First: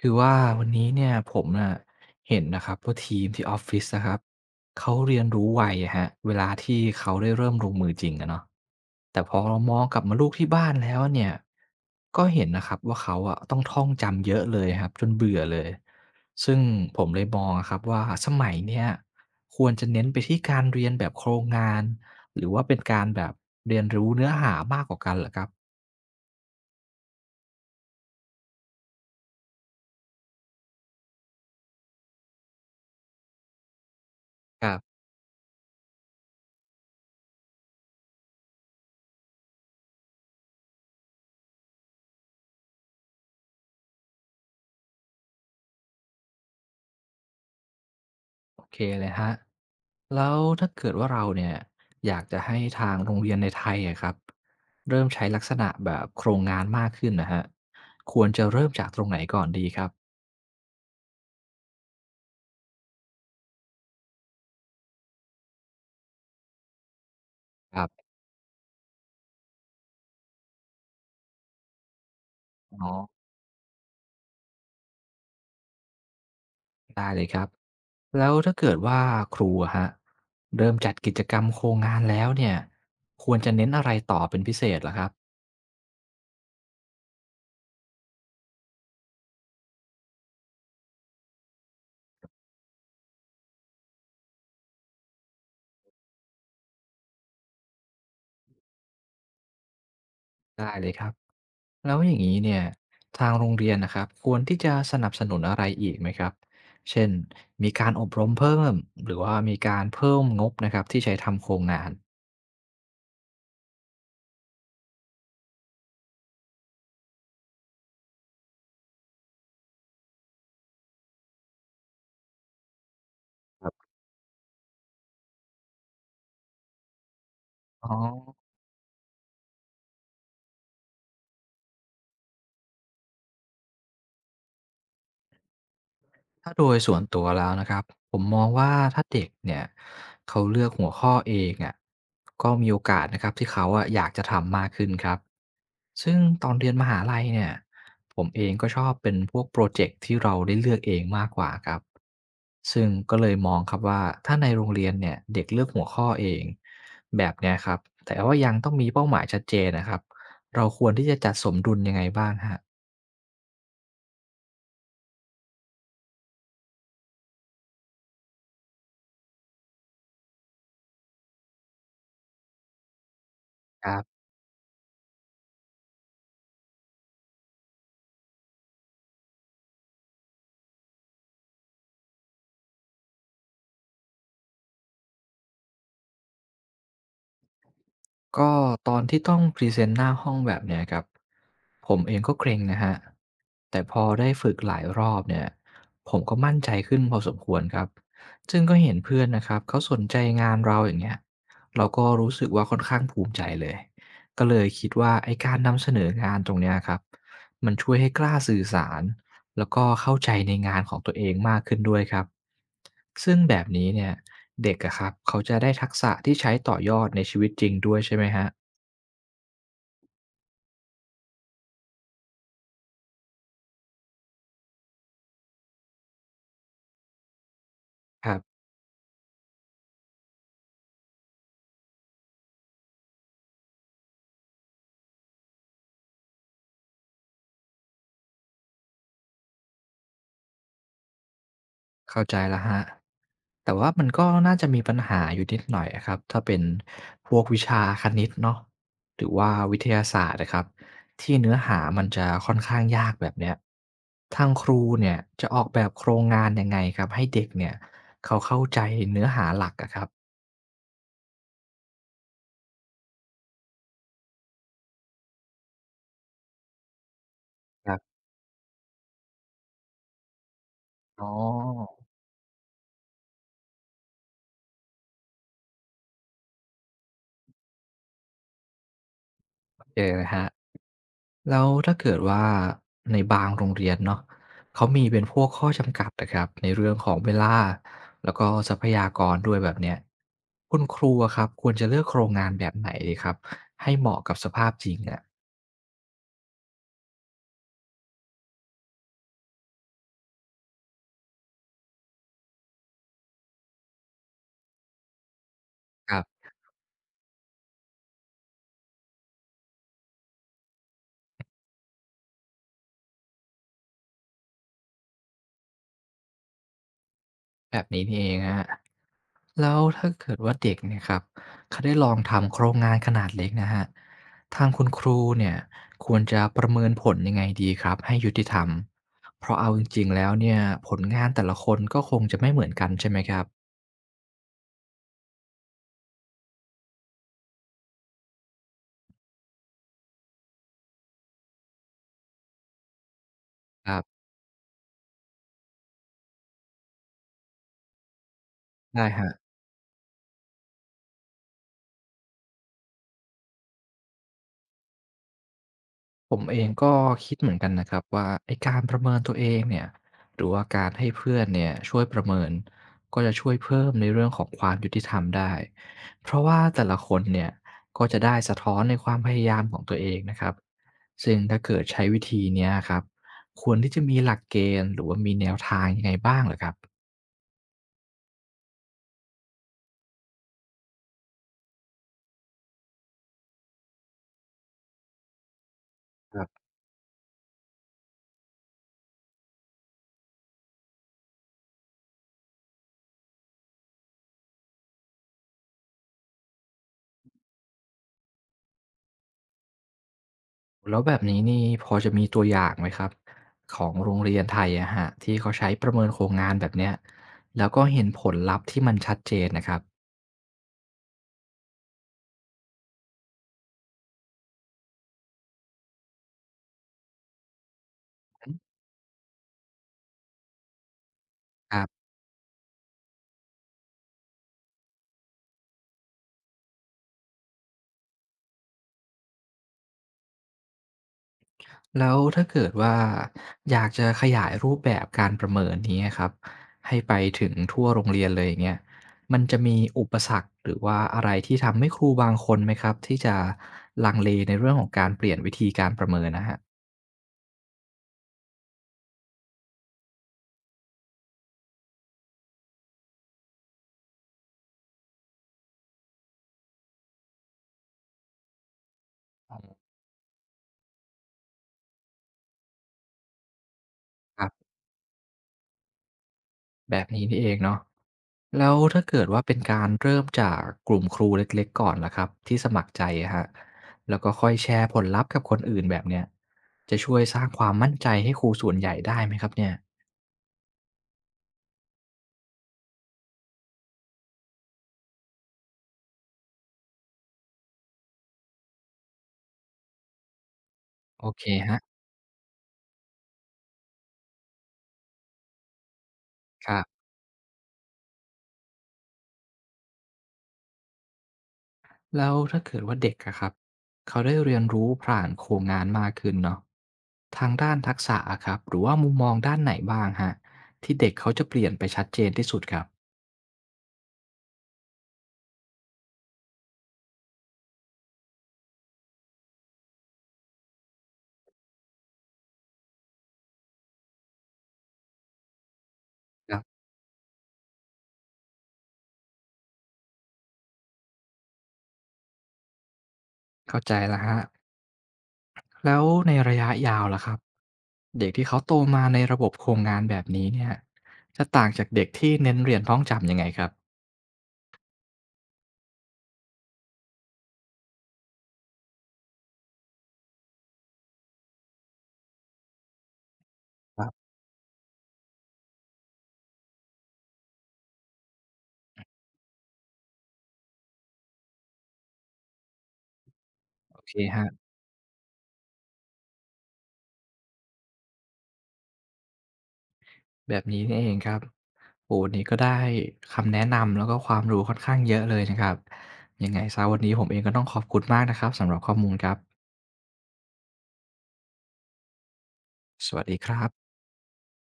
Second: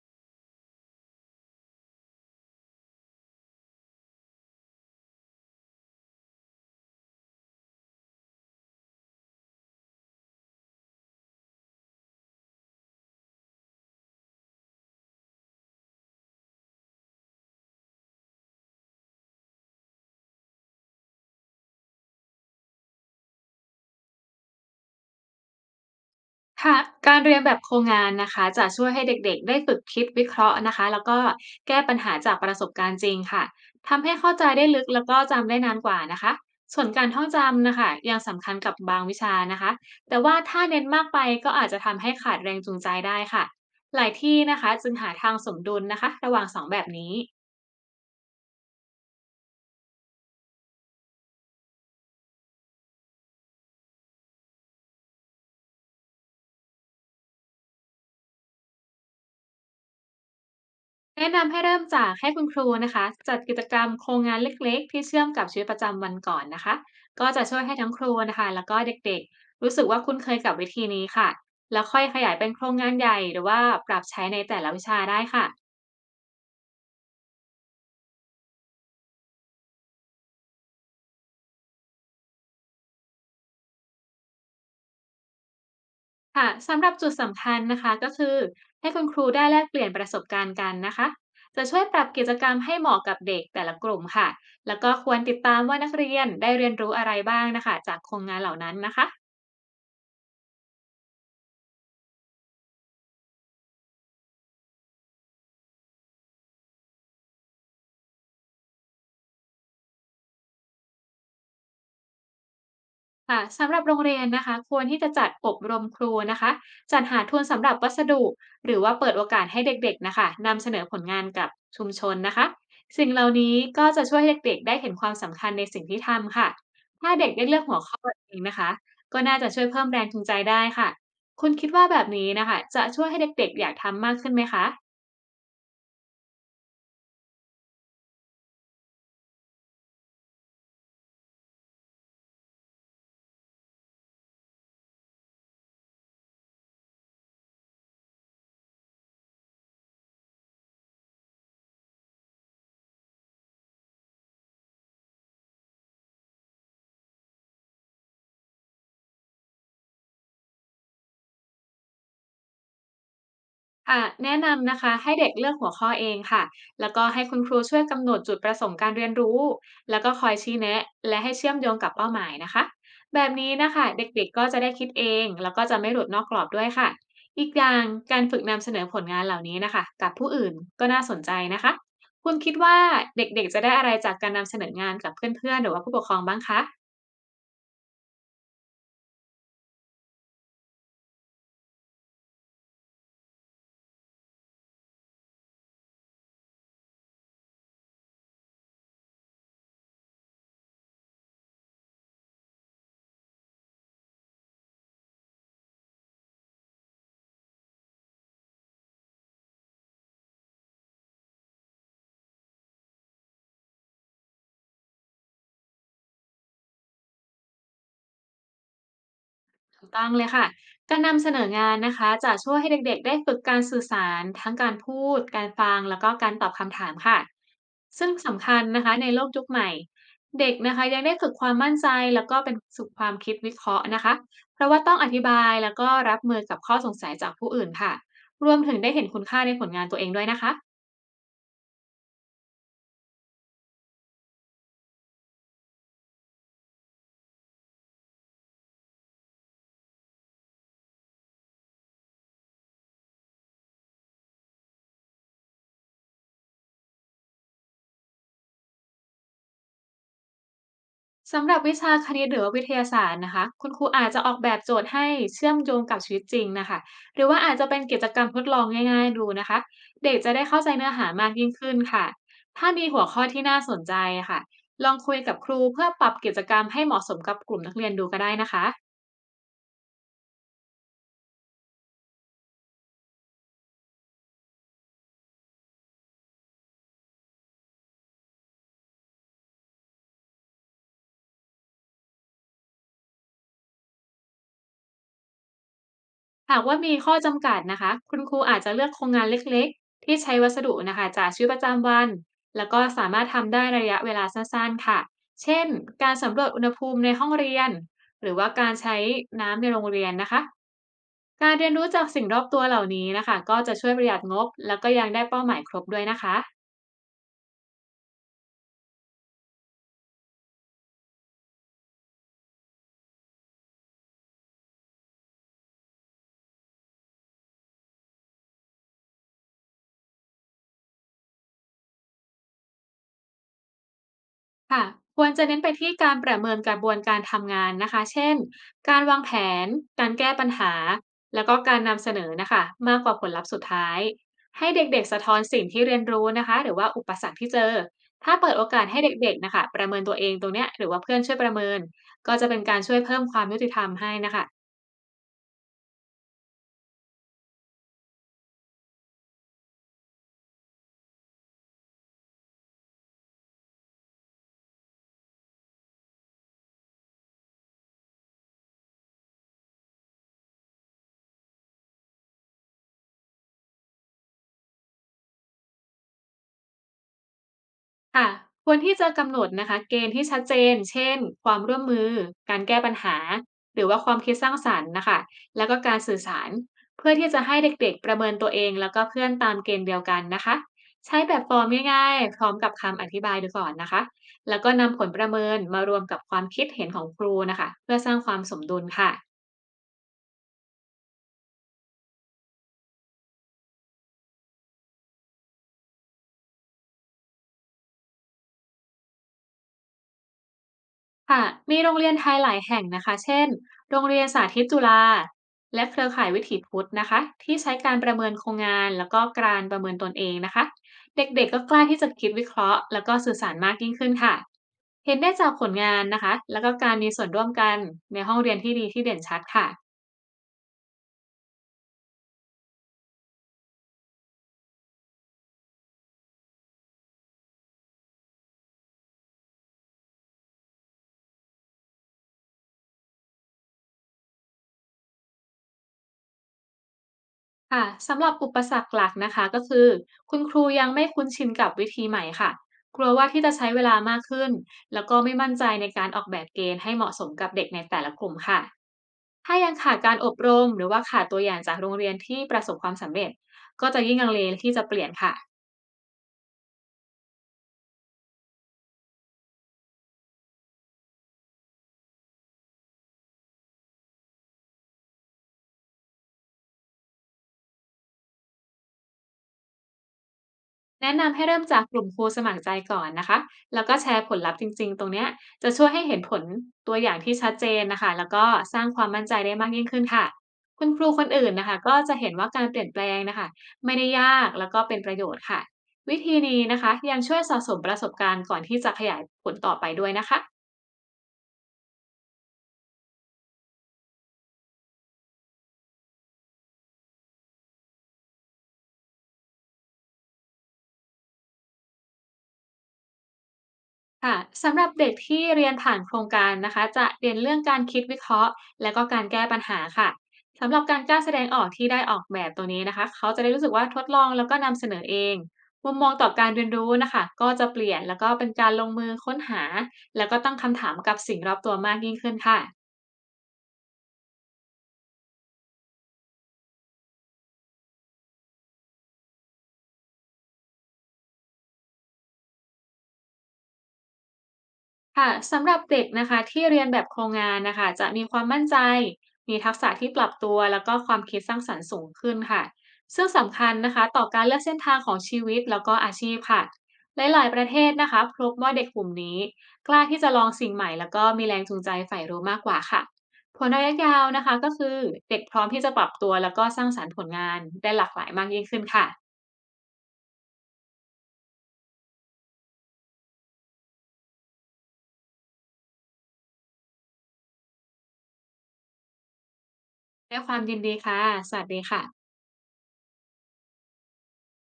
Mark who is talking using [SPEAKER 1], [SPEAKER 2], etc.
[SPEAKER 1] คือว่าวันนี้เนี่ยผมน่ะเห็นนะครับว่าทีมที่ออฟฟิศนะครับเขาเรียนรู้ไวอะฮะเวลาที่เขาได้เริ่มลงมือจริงอะเนาะแต่พอเรามองกลับมาลูกที่บ้านแล้วเนี่ยก็เห็นนะครับว่าเขาอะต้องท่องจำเยอะเลยครับจนเบื่อเลยซึ่งผมเลยมองอะครับว่าสมัยเนี่ยควรจะเน้นไปที่การเรียนแบบโครงงานหรือว่าเป็นการแบบเรียนรู้เนื้อหามากกว่ากันเหรอครับ
[SPEAKER 2] ค่ะการเรียนแบบโครงงานนะคะจะช่วยให้เด็กๆได้ฝึกคิดวิเคราะห์นะคะแล้วก็แก้ปัญหาจากประสบการณ์จริงค่ะทำให้เข้าใจ
[SPEAKER 1] ค
[SPEAKER 2] ได้
[SPEAKER 1] รั
[SPEAKER 2] ลึก
[SPEAKER 1] บ
[SPEAKER 2] แล้วก็จำได้นานกว่านะคะส่วนการท่องจำนะคะยังสำคัญกับบางวิชานะคะแต่ว่าถ้าเน้นมากไปก็อาจจะทำให้ขาดแรงจูงใจได้ค่ะหลายที่นะคะจึงหาทางสมดุลนะคะระหว่างสองแบบนี้
[SPEAKER 1] โอเคเลยฮะแล้วถ้าเกิดว่าเราเนี่ยอยากจะให้ทางโรงเรียนในไทยอะครับเริ่มใช้ลักษณะแบบโครงงานมากขึ้นนะคะควรจะเริ่มจากตรงไหนก่อนดีครับ
[SPEAKER 2] แนะนำให้เริ่มจากให้คุณครูนะคะจัดกิจกรรมโครงงานเล็กๆที่เชื่อมกับชีวิตประจำวันก่อนนะคะก็จะช่วยให้
[SPEAKER 1] ครั
[SPEAKER 2] ทั้งค
[SPEAKER 1] บ
[SPEAKER 2] รูนะคะแล้วก็เด็กๆรู้สึกว่าคุ้นเคยกับวิธีนี้ค่ะแล้วค่อยขยายเป็นโครง
[SPEAKER 1] อ๋อ
[SPEAKER 2] งานใหญ่หรือว่าปรับใช้ในแต่ละวิชาได้ค่ะ
[SPEAKER 1] ได้เลยครับแล้วถ้าเกิดว่าครูอะครเริ่มจัดกิจกรรมโครงงานแล้วเนี่ยควรจะเน้นอะไรต่อเป็นพิเศษเหรอครับ
[SPEAKER 2] ค่ะสำหรับจุดสำคัญนะคะก็คือให้คุณครูได้แลกเปลี่ยนประสบการณ์กันนะคะจะช่วยปรับกิจกรรมให้เหมาะกับเด็กแต่ละกลุ่มค่ะแล้วก็ควรติดตามว่านักเรียนได้เรียนรู้อะไรบ้างนะคะจากโครงงานเหล่านั้นนะคะ
[SPEAKER 1] ได้เลยครับ แล้วอย่างนี้เนี่ยทางโรงเรียนนะครับควรที่จะสนับสนุนอะไรอีกไหมครับ เช่นมีการอบรมเพิ่มหรือว่ามีการเพิ่มงบนะครับที่ใช้ทำโครงงาน
[SPEAKER 2] ค่ะสำหรับโรงเรียนนะคะควรที่จะจัดอบรมครูนะคะจัดหาทุนสำหรับวัสดุหรือว่าเปิดโอกาสให้เด็กๆนะคะนำเสนอผลงานกับชุมชนนะคะสิ่งเหล่านี้
[SPEAKER 1] ครั
[SPEAKER 2] ก็
[SPEAKER 1] บ
[SPEAKER 2] จะช่วยให้เด็กๆได้เห็นความสำคัญในสิ่งที่ทำค่ะถ้าเด็กได้เลือกหัว
[SPEAKER 1] อ๋อ
[SPEAKER 2] ข้อเองนะคะก็น่าจะช่วยเพิ่มแรงจูงใจได้ค่ะคุณคิดว่าแบบนี้นะคะจะช่วยให้เด็กๆอยากทำมากขึ้นไหมคะ
[SPEAKER 1] ถ้าโดยส่วนตัวแล้วนะครับผมมองว่าถ้าเด็กเนี่ยเขาเลือกหัวข้อเองอ่ะก็มีโอกาสนะครับที่เขาอ่ะอยากจะทำมากขึ้นครับซึ่งตอนเรียนมหาลัยเนี่ยผมเองก็ชอบเป็นพวกโปรเจกต์ที่เราได้เลือกเองมากกว่าครับซึ่งก็เลยมองครับว่าถ้าในโรงเรียนเนี่ยเด็กเลือกหัวข้อเองแบบเนี้ยครับแต่ว่ายังต้องมีเป้าหมายชัดเจนนะครับเราควรที่จะจัดสมดุลยังไงบ้างฮะ
[SPEAKER 2] ค่ะแนะนำนะคะให้เด็กเลือกหัวข้อเองค่ะแล้วก็ให้คุณครูช่วยกำหนดจุดประสงค์การเรียนรู้แล้วก็คอยชี้แนะและให้เชื่อมโยงกับเป้าหมายนะคะแบบนี้นะคะเด็กๆก็จะได้คิดเองแล้วก็จะไม่หลุดนอกกรอบด้วยค่ะอีกอย่างการฝึกนำเสนอผลงานเหล่านี้นะคะกับผู้อื่นก็น่าสนใจนะคะคุณคิดว่าเด็กๆจะได้อะไรจากการนำเสนองานกับเพื่อนๆหรือว่าผู้ปกครองบ้างคะ
[SPEAKER 1] ก็ตอนที่ต้องพรีเซนต์หน้าห้องแบบเนี้ยครับผมเองก็เกรงนะฮะแต่พอได้ฝึกหลายรอบเนี่ยผมก็มั่นใจขึ้นพอสมควรครับซึ่งก็เห็นเพื่อนนะครับเขาสนใจงานเราอย่างเงี้ยเราก็รู้สึกว่าค่อนข้างภูมิใจเลยก็เลยคิดว่าไอ้การนำเสนองานตรงเนี้ยครับมันช่วยให้กล้าสื่อสาร แล้วก็เข้าใจในงานของตัวเองมากขึ้นด้วยครับซึ่งแบบนี้เนี่ยเด็กอะครับเขาจะได้ทักษะที่ใช้ต่อยอดในชีวิตจริงด้วยใช่ไหมฮะ
[SPEAKER 2] ถูกต้องเลยค่ะการนำเสนองานนะคะจะช่วยให้เด็กๆ ได้ฝึกการสื่อสารทั้งการพูด การฟัง แล้วก็การตอบคำถามค่ะซึ่ง
[SPEAKER 1] ครับ
[SPEAKER 2] สำคัญนะคะในโลกยุคใหม่เด็กนะคะยังได้ฝึกความมั่นใจแล้วก็เป็นสุขความคิดวิเคราะห์นะคะเพราะว่าต้องอธิบายแล้วก็รับมือกับข้อสงสัยจากผู้อื่นค่ะรวมถึงได้เห็นคุณค่าในผลงานตัวเองด้วยนะคะ
[SPEAKER 1] เข้าใจแล้วฮะแต่ว่ามันก็น่าจะมีปัญหาอยู่นิดหน่อยอะครับถ้าเป็นพวกวิชาคณิตเนาะหรือว่าวิทยาศาสตร์นะครับที่เนื้อหามันจะค่อนข้างยากแบบเนี้ยทางครูเนี่ยจะออกแบบโครงงานยังไงครับให้เด็กเนี่ยเขาเข้าใจเนื้อหาหลักอะครับ
[SPEAKER 2] สำหรับวิชาคณิตหรือว่าวิทยาศาสตร์นะคะคุณครูอาจจะออกแบบโจทย์ให้เชื่อมโยงกับชีวิตจริงนะคะหรือว่าอาจจะเป็น
[SPEAKER 1] ครั
[SPEAKER 2] กิจกร
[SPEAKER 1] บ
[SPEAKER 2] รมทดลองง่ายๆดูนะคะเด็กจะได้เข้าใจเนื้อหา
[SPEAKER 1] อ๋
[SPEAKER 2] มากยิ่งขึ้น
[SPEAKER 1] อ
[SPEAKER 2] ค่ะถ้ามีหัวข้อที่น่าสนใจค่ะลองคุยกับครูเพื่อปรับกิจกรรมให้เหมาะสมกับกลุ่มนักเรียนดูก็ได้นะคะ
[SPEAKER 1] เออครฮะแล้วถ้าเกิดว่าในบางโรงเรียนเนาะเขามีเป็นพวกข้อจำกัดนะครับในเรื่องของเวลาแล้วก็ทรัพยากรด้วยแบบเนี้ยคุณครูอะครับควรจะเลือกโครงงานแบบไหนดีครับให้เหมาะกับสภาพจริงอะ
[SPEAKER 2] หากว่ามีข้อจำกัดนะคะคุณครูอาจจะเลือกโครงงานเล็กๆที่ใช้วัสดุนะคะจากชีวิตประจำวันแล้วก็สามารถทำได้ระยะเวลาสั้นๆค่ะ เช่น กา
[SPEAKER 1] ค
[SPEAKER 2] ร
[SPEAKER 1] รับ
[SPEAKER 2] สำรวจอุณหภูมิในห้องเรียนหรือว่าการใช้น้ำในโรงเรียนนะคะการเรียนรู้จากสิ่งรอบตัวเหล่านี้นะคะก็จะช่วยประหยัดงบแล้วก็ยังได้เป้าหมายครบด้วยนะคะ
[SPEAKER 1] แบบนี้นี่เองฮะแล้วถ้าเกิดว่าเด็กเนี่ยครับเขาได้ลองทำโครงงานขนาดเล็กนะฮะทางคุณครูเนี่ยควรจะประเมินผลยังไงดีครับให้ยุติธรรมเพราะเอาจริงๆแล้วเนี่ยผลงานแต่ละคนก็คงจะไม่เหมือนกันใช่ไหมครับ
[SPEAKER 2] ค่ะควรจะเน้นไปที่การประเมินกระบวนการทำงานนะคะเช่นการวางแผนการแก้ปัญหาแล้วก็การนำเสนอนะคะมากกว่าผลลัพธ์สุด
[SPEAKER 1] ค
[SPEAKER 2] ท้า
[SPEAKER 1] รั
[SPEAKER 2] ย
[SPEAKER 1] บ
[SPEAKER 2] ให้เด็กๆสะท้อนสิ่งที่เรียนรู้นะคะหรือว่าอุปสรรคที่เจอถ้าเปิดโอกาสให้
[SPEAKER 1] ได้
[SPEAKER 2] เด็กๆ
[SPEAKER 1] คะ
[SPEAKER 2] นะคะประเมินตัวเองตรงเนี้ยหรือว่าเพื่อนช่วยประเมินก็จะเป็นการช่วยเพิ่มความยุติธรรมให้นะคะ
[SPEAKER 1] ผมเองก็คิดเหมือนกันนะครับว่าไอ้การประเมินตัวเองเนี่ยหรือว่าการให้เพื่อนเนี่ยช่วยประเมินก็จะช่วยเพิ่มในเรื่องของความยุติธรรมได้เพราะว่าแต่ละคนเนี่ยก็จะได้สะท้อนในความพยายามของตัวเองนะครับซึ่งถ้าเกิดใช้วิธีเนี้ยครับควรที่จะมีหลักเกณฑ์หรือว่ามีแนวทางยังไงบ้างเหรอครับ
[SPEAKER 2] ค่ะควรที่จะกำหนดนะคะเกณฑ์ที่ชัดเจนเช่นความร่วมมือการแก้ปัญหาหรือว่าความคิดสร้างสรรค์นะคะแล้วก็การสื่อสารเพื่อที่จะให้เด็กๆประเมินตัวเองแล้วก็เพื่อนตามเกณฑ์เดียวกันนะคะใช้แบบฟอร์มง่ายๆพร้อมกับคำอธิบายดูก่อนนะคะแล้วก็นำผลประเมินมารวมกับความคิดเห็นของครูนะคะเพื่อสร้างความสมดุลค่ะ
[SPEAKER 1] แล้วแบบนี้นี่พอจะมีตัวอย่างไหมครับของโรงเรียนไทยอะฮะที่เขาใช้ประเมินโครงงานแบบเนี้ยแล้วก็เห็นผลลัพธ์ที่มันชัดเจนนะครับ
[SPEAKER 2] ค่ะมีโรงเรียนไทยหลายแห่งนะคะเช่นโรงเรียนสาธิตจุฬาและเครือข่ายวิถีพุทธนะคะที่ใช้การประเมินโครงงานแล้วก็การประเมินตนเองนะคะเด็กๆก็ก
[SPEAKER 1] ค
[SPEAKER 2] ล้า
[SPEAKER 1] รั
[SPEAKER 2] ที่
[SPEAKER 1] บ
[SPEAKER 2] จะคิดวิเคราะห์แล้วก็สื่อสารมากยิ่งขึ้นค่ะเห็นได้จากผลงานนะคะแล้วก็การมีส่วนร่วมกันในห้องเรียนที่ดีที่เด่นชัดค่ะ
[SPEAKER 1] แล้วถ้าเกิดว่าอยากจะขยายรูปแบบการประเมินนี้ครับให้ไปถึงทั่วโรงเรียนเลยอย่างเงี้ยมันจะมีอุปสรรคหรือว่าอะไรที่ทำให้ครูบางคนไหมครับที่จะลังเลในเรื่องของการเปลี่ยนวิธีการประเมินนะครับ
[SPEAKER 2] ค่ะสำหรับอุปสรรคหลักนะคะก็คือคุณครูยังไม่คุ้นชินกับวิธีใหม่ค่ะกลัวว่าที่จะใช้เวลามากขึ้นแล้วก็ไม่มั่นใจในการออกแบบเกณฑ์ให้เหมาะสมกับเด็กในแต่ละกลุ่มค่ะ ถ้ายังขาดการอบรมหรือว่าขาดตัวอย่างจากโรงเรียนที่ประสบความสำเร็จก็จะยิ่งลัง
[SPEAKER 1] ค
[SPEAKER 2] เล
[SPEAKER 1] รับ
[SPEAKER 2] ที่จะเปลี่ยนค่ะ
[SPEAKER 1] แบบนี้นี่เองเนาะ แล้วถ้าเกิดว่าเป็นการเริ่มจากกลุ่มครูเล็กๆก่อนล่ะครับที่สมัครใจอะฮะแล้วก็ค่อยแชร์ผลลัพธ์กับคนอื่นแบบเนี้ยจะช่วยสร้างความมั่นใจให้ครูส่วนใหญ่ได้ไหมครับเนี่ย
[SPEAKER 2] แนะนำให้เริ่มจากกลุ่มครูสมัครใจก่อนนะคะแล้วก็แชร์ผลลัพธ์จริงๆตรงเนี้ยจะช่วยให้เห็นผลตัวอย่างที่ชัดเจนนะคะแล้วก็สร้างความมั่นใจได้มากยิ่งขึ้นค่ะคุณครูค
[SPEAKER 1] โอ
[SPEAKER 2] น
[SPEAKER 1] เค
[SPEAKER 2] อื่นนะคะ
[SPEAKER 1] ฮะ
[SPEAKER 2] ก็จะเห็นว่าการเปลี่ยนแปลงนะคะไม่ได้ยากแล้วก็เป็นประโยชน์ค่ะวิธีนี้
[SPEAKER 1] ครั
[SPEAKER 2] นะคะ
[SPEAKER 1] บ
[SPEAKER 2] ยังช่วยสะสมประสบการณ์ก่อนที่จะขยายผลต่อไปด้วยนะคะ
[SPEAKER 1] แล้วถ้าเกิดว่าเด็กอะครับเขาได้เรียนรู้ผ่านโครงงานมากขึ้นเนาะทางด้านทักษะอะครับหรือว่ามุมมองด้านไหนบ้างฮะที่เด็กเขาจะเปลี่ยนไปชัดเจนที่สุดครับ
[SPEAKER 2] ค่ะสำหรับเด็กที่เรียนผ่านโครงการนะคะจะเรียนเรื่องการคิดวิเคราะห์และก็การแก้ปัญหาค่ะสำหรับการกล้าแสดงออกที่ได้ออกแบบตัวนี้นะคะเขาจะได้รู้สึกว่าทดลองแล้วก็นำเสนอเองมุมมองต่อการ
[SPEAKER 1] ครั
[SPEAKER 2] เรียน
[SPEAKER 1] บ
[SPEAKER 2] รู้นะคะก็จะเปลี่ยนแล้วก็เป็นการลงมือค้นหาแล้วก็ตั้งคำถามกับสิ่งรอบตัวมากยิ่งขึ้นค่ะ
[SPEAKER 1] เข้าใจแล้วครับ แล้วในระยะยาวล่ะครับเด็กที่เขาโตมาในระบบโครงงานแบบนี้เนี่ยจะต่างจากเด็กที่เน้นเรียนท่องจำยังไงครับ
[SPEAKER 2] ค่ะสำหรับเด็กนะคะที่เรียนแบบโครงงานนะคะจะมีความมั่นใจมีทักษะที่ปรับตัวแล้วก็ความคิดสร้างสรรค์สูงขึ้นค่ะซึ่งสำคัญนะ
[SPEAKER 1] ค
[SPEAKER 2] คะ
[SPEAKER 1] รั
[SPEAKER 2] ต่อ
[SPEAKER 1] บ
[SPEAKER 2] การเลือกเส้นทางของชีวิตแล้วก็อาชีพค่ะหลายๆประเทศนะคะพบว่าเด็กกลุ่มนี้กล้าที่จะลองสิ่งใหม่แล้วก็มีแรงจูงใจใฝ่รู้มากกว่าค่ะผลระยะ
[SPEAKER 1] โอเค
[SPEAKER 2] ยาว
[SPEAKER 1] ฮ
[SPEAKER 2] นะ
[SPEAKER 1] ร
[SPEAKER 2] คะก็คือเด็กพร้อมที่จะปรับตัวแล้วก็สร้างสรรค์ผลงานได้หลากหลายมากยิ่งขึ้นค่ะ
[SPEAKER 1] แบบนี้นี่เองครับโอ้โวันนี้ก็ได้คำแนะนำแล้วก็ความรู้ค่อนข้างเยอะเลยนะครับยังไงซสียวันนี้ผมเองก็ต้องขอบคุณมากนะครับสำหรับข้อมูลครับ
[SPEAKER 2] ด้วยความยินดีค่ะสวัสดีค่ะ
[SPEAKER 1] สวัสดีครับ